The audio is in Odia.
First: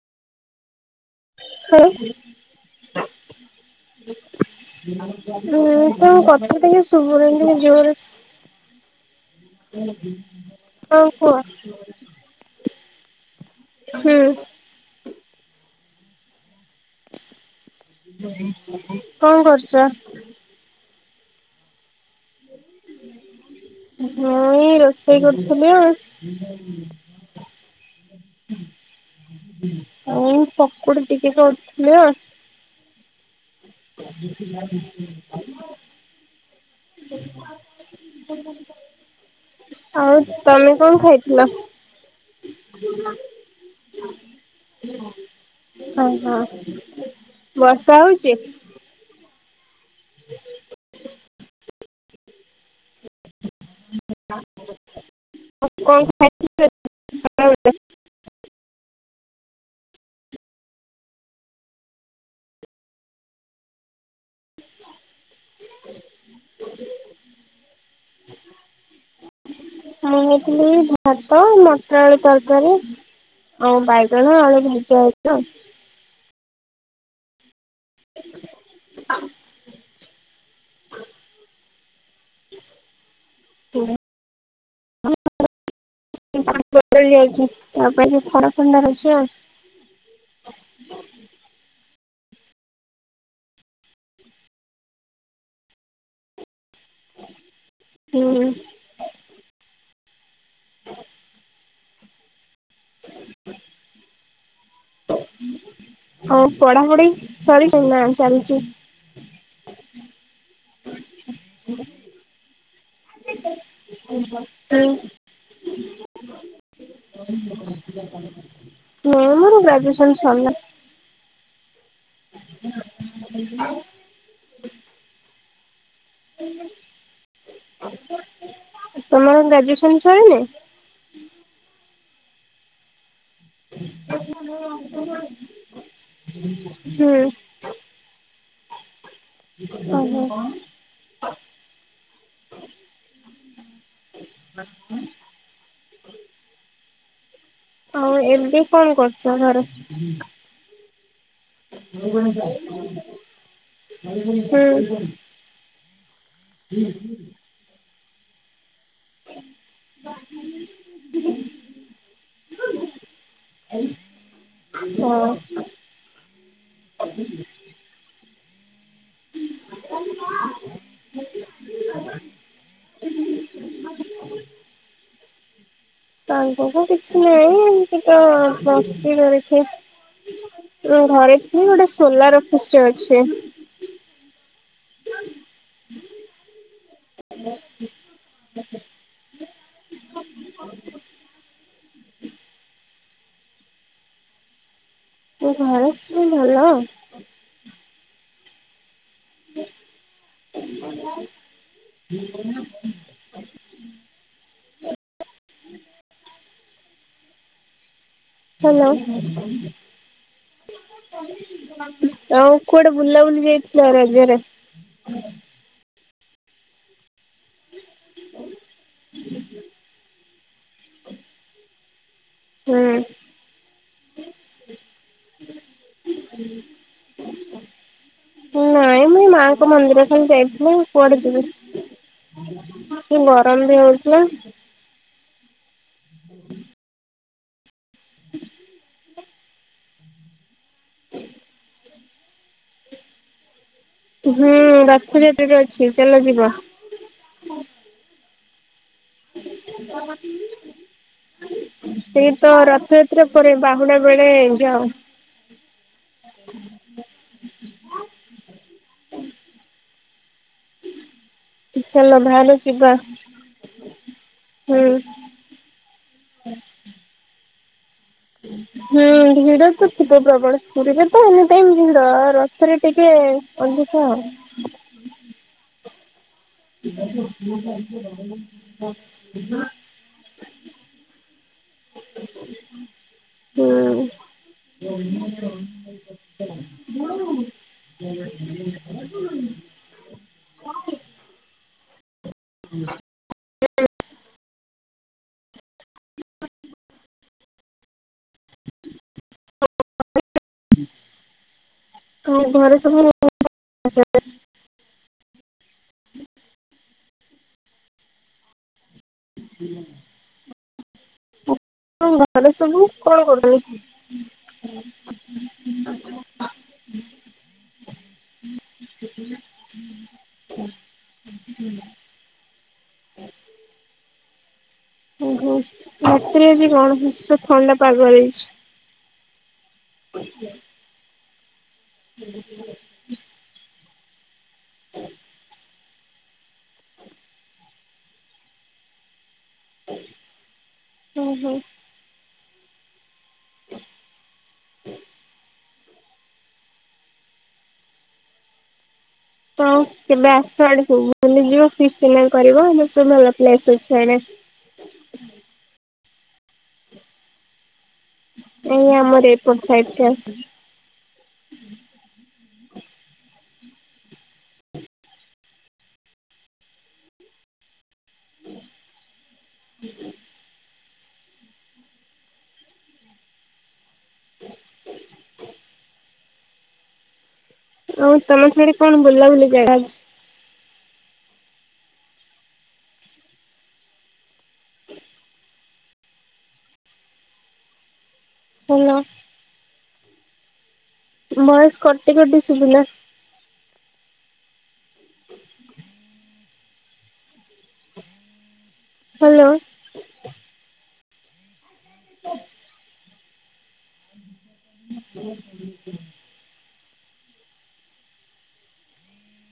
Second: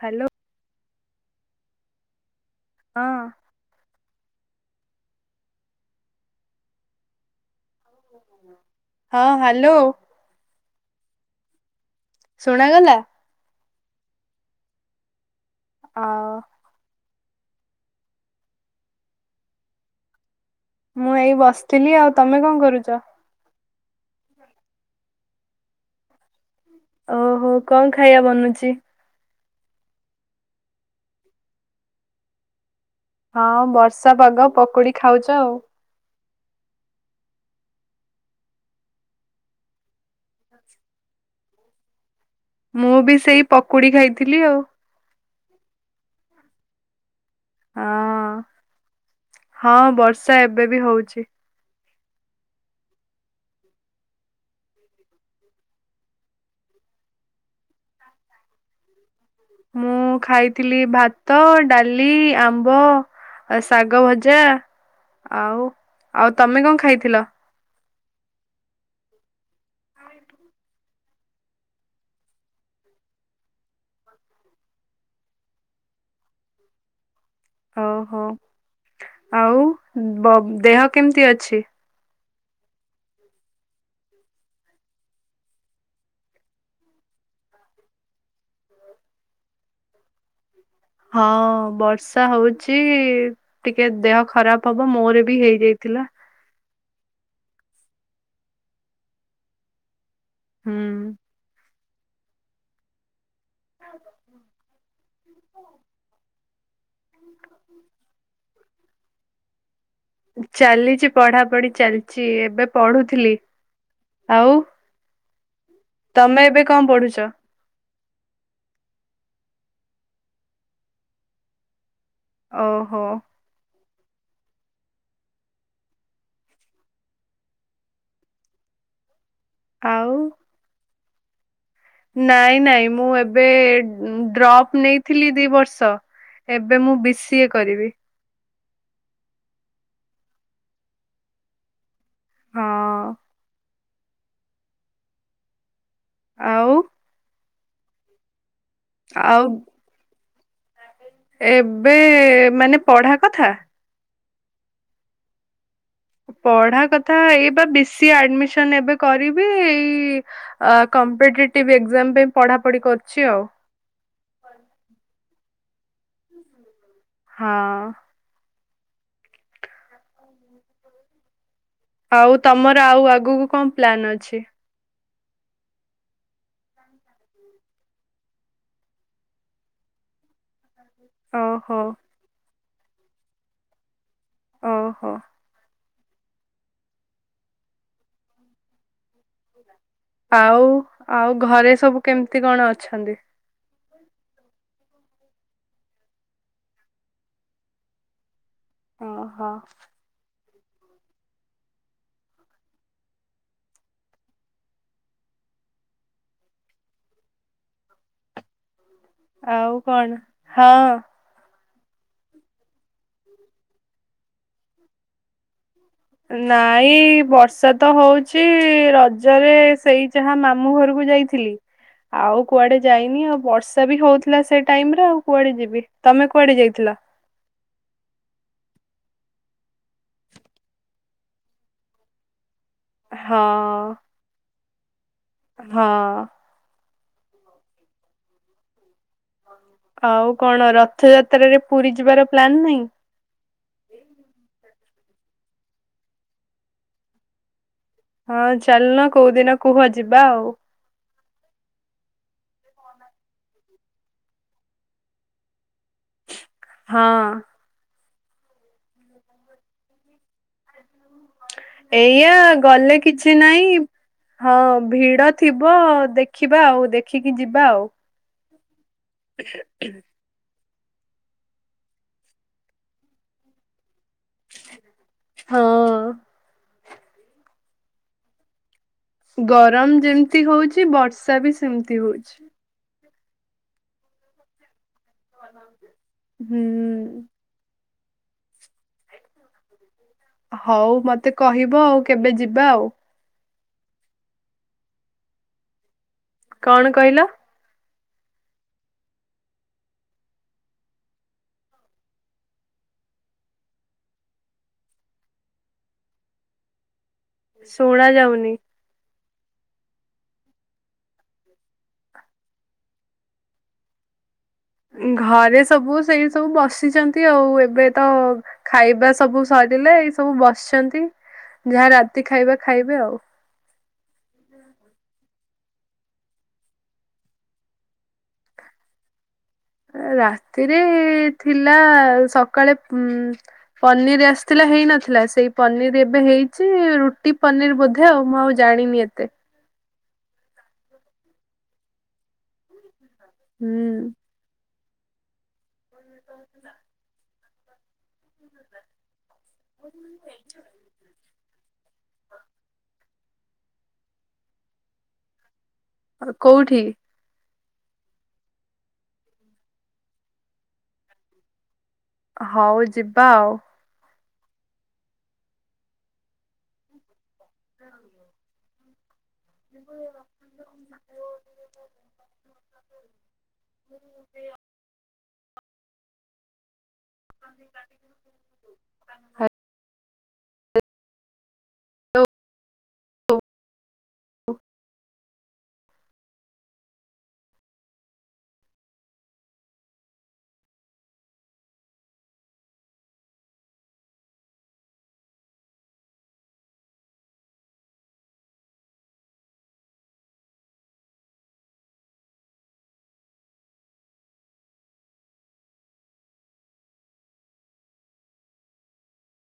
ହ୍ୟାଲୋ। ହଁ [inaudible] ହଁଅଂ। ହୁଁ ତମ କଥା ଟିକେ ଶୁବୁନି। ହଁ ହ୍ୟାଲୋ ହଉ କୁହ [unintelligible] ଶୁଣାଗଲା। ହୁଁ। ଆ ଅ। କଣ କରୁଛ? ମୁଁ ଏଇ ବସିଥିଲି ଆଉ ତମେ କଣ କରୁଚ? ମୁଁ ଏଇ ରୋଷେଇ କରୁଥିଲି ଆଉ। ଓହୋ କଣ ଖାଇବା ବନୁଛି? ଆଉ ଏଇ ପକୁଡି ଟିକେ କରୁଥିଲି ଆଉ,। ହଁ ବର୍ଷା ପାଗ ପକୁଡି ଖାଉଚ ଆଉ, ଆଉ ତମେ କଣ ଖାଇଥିଲ? ମୁଁ ବି ସେଇ ପକୁଡି ଖାଇଥିଲି ଆଉ,। ଅ ହ, ବର୍ଷା ହଁ। ହଉଛି? ହଁ ବର୍ଷା ଏବେ ବି ହଉଚି। ଆଉ କଣ ଖାଇଥିଲେ ଖରାବେଳେ,? [unintelligible] ମୁଁ ଖାଇଥିଲି ଭାତ ଡାଲି ଆମ୍ବ ଆ ଶାଗ ଭଜା, ଯା ଆଉ ଆଉ, ତମେ କଣ ଖାଇଥିଲ? ମୁଁ ଖାଇଥିଲି ଭାତ ମଟର ଆଳୁ ତରକାରୀ, ଆଉ ବାଇଗଣ ଆଳୁ ଭଜା ହେଇଥିଲା ଆଉ ଓହୋ ଆଉ ବବ୍, ଦେହ କେମିତି ଅଛି? ହୁଁ [inaudible] ବଦଳି ଯାଉଛି ତା ପାଇଁ କି ଖରା ଫଣ୍ଡା ଅଛି ଆଉ,। ହଁ ବର୍ଷା ହଉଛି ଟିକେ ଦେହ ଖରାପ ହବ ମୋରେ ବି ହେଇଯାଇଥିଲା। ହୁଁ, ହୁଁ, ଆଉ ପଢ଼ାପଢ଼ି ସରିଚି ନା ଚାଲିଚି? ଚାଲିଚି ପଢ଼ାପଢ଼ି ଚାଲିଚି ଏବେ ପଢ଼ୁଥିଲି। [unintelligible] ତମେ ଏବେ କଣ ପଢ଼ୁଛ? ନାଇଁ ମୋର ଗ୍ରାଜୁଏସନ୍ ସରିଲା। ଓ, ତମର ଗ୍ରାଜୁଏସନ୍ ଆଉ ସରିଲା? ନାଇଁ ନାଇଁ ମୁଁ ଏବେ ଡ୍ରପ୍ ନେଇଥିଲି ଦି ବର୍ଷ। ଏବେ ମୁଁ ବି ହୁଁ ସିଏ କରିବି। ଓହୋ, [inaudible] ହଁ। [unintelligible] ଆଉ ଆଉ ଏବେ କଣ କରୁଛ ଆଉ ଘରେ? ଏବେ ମାନେ ପଢ଼ା କଥା? ହୁଁ। ପଢ଼ା କଥା ଏଇ ବା ବିି ସି ଆଡମିସ ସନ୍ ଏବେ କରିବି। ଏଇ ଅ, କ୍ମପିଟେଟିଭ୍ ଏକ୍ଜାମ ପାଇଁ ପଢ଼ାପଢ଼ି କରୁଛି ଆଉ। [unintelligible] ହଁ। ଆଉ ତୋମର ଆଉ ଆଗକୁ କଣ ପ୍ଲାନ୍ ଅଛି? ଆଗକୁ କିଛି ନାହିଁ। ଏମିତି ତ ବସଛି ଘରେ ଥ। ମୋ ଘରେ କି ଓହୋ ଗୋଟେ ସୋଲାର ଅଫିସ୍ ଟେ ଅଛି। ଓହୋ! [inaudible] ଆଉ, ଆଉ ଘରେ ସବୁ କେମିତି କଣ ଅଛନ୍ତି? ମୋ ଘରେ ସେମତି ଭଲ। ଓ ହୋ। [inaudible] [inaudible] ହେଲୋ। ଆଉ କଣ? ହଁ ଆଉ କୁଆଡେ ବୁଲାବୁଲି ଯାଇଥିଲ ରଜରେ? ନାଇ ବର୍ଷା ତ ହଉଛି। ରଜରେ ସେଇ ଯାହା ମାମୁଁ ଘରକୁ ଯାଇଥିଲି। ଆଉ କୁଆଡେ ହୁଁ। ଯାଇନି ଆଉ ବର୍ଷା ବି ହଉଥିଲା ସେଇ ଟାଇମ୍ ର ଆଉ କୁଆଡେ ଯିବି। ତୋମେ କୁଆଡେ ଯାଇଥିଲ? [inaudible] ନାଇଁ ମୁଁ ମାଙ୍କ ମନ୍ଦିର ଖାଲି ଯାଇଥିଲି। କୁଆଡେ ଯିବି? ହଁ, ଗରମ ବି ହଁ ହଉଥିଲା। ହଁ। [inaudible] ଆଉ କଣ ରଥଯାତ୍ରରେ ପୁରୀ ଯିବାର ପ୍ଲାନ୍ ନାହିଁ? ହୁଁ, ର ଥଯାତ୍ରା ବି ଅଛି ଚାଲ ଯିବ। ହଁ ଚାଲୁନ, କୋଉଦିନ କୁହ ଯିବା ଆଉ? ସେଇ ତ ରଥଯାତ୍ରା ପରେ, ବାହୁଡା ବେଳେ ଯାଅ। [inaudible] ହଁ। ଚାଲ ଏଇଆ ବାହାର ଯିବା ଗଲେ କିଛି ନାଇଁ ହଁ ହୁଁ। ଭିଡ ଥିବ। ଦେଖିବା ଆଉ ଦେଖିକି ଯିବା ଆଉ। ହୁଁ, ଭିଡ ତ ଥିବ ପ୍ରବଳ। ପୁରୀରେ ତ ଏନିଟାଇମ ଭିଡ। ରଥରେ ଟିକେ ଅଧିକ। ହଁ। [inaudible] ଗରମ ଯେମିତି ହୋଉଛି। ବର୍ଷା ବି ସେମିତି ହୋଉଛି। ହୁଁ ହଁ। [inaudible] ହଉ ମୋତେ କହିବ, ଆଉ କେବେ ଯିବା ଆଉ? [inaudible] କଣ କହିଲ? [inaudible] ତମ ଘରେ ସବୁ [unintelligible] [inaudible] ଶୁଣାଯାଉନି। [unintelligible] ତମ ଘରେ ସବୁ କଣ କରୁଚନ୍ତି। ଘରେ ସବୁ ସେଇ ସବୁ ବସିଚନ୍ତି ଆଉ ଏବେ ତ ଖାଇବା ସବୁ ସରି ରିଲା ଏଇ ସବୁ ବସିଛନ୍ତି ଯାହା ରାତି ଖାଇବା ଖାଇବେ ଆଉ। ଉହୁଁ ରାତିରେ ଆଜି କଣ ହେଇଚି ତ ଥଣ୍ଡା ପାଗ ଦେଇଛି। ରାତିରେ ଥିଲା ସକାଳେ ଉଁ ପନିରି ଆସ ଥିଲା ହେଇନଥିଲା ସେଇ ପନିରି ଏ ବେ ହେଇଛି ରୁଟି ପନିର ବୋଧେ ଆଉ ମୁଁ ଆଉ ଜାଣିନି ଏତେ ଉଁହୁଁ। ହୁଁ। [inaudible] [unintelligible] ଆପଣ କେବେ ଆସ ୟାଡକୁ ବୁଲିକି ଯିବ ଫିଷ୍ଟି ହେରିକା ବି କରିବ ଆମ ଆସ ଭଲ ପ୍ଲେସ ଅଛି ୟାଡ଼େ। ଆରେ କୋଉଠି। ଏଇ ଆମର ଏପଟ ସାଇଟି କି ଆସ ହଉ ଯିବା ଆଉ [inaudible] [unintelligible] ଆଉ ତମର ସ୍ୟାଡେ କଣ ବୁଲାବୁଲି ଜାଗା ଅଛି। [unintelligible] ହାଲୋ। ଭଏସ୍‌ କଟି କଟି ଶୁଭିଲା [inaudible] ହାଲୋ। [unintelligible] [unintelligible]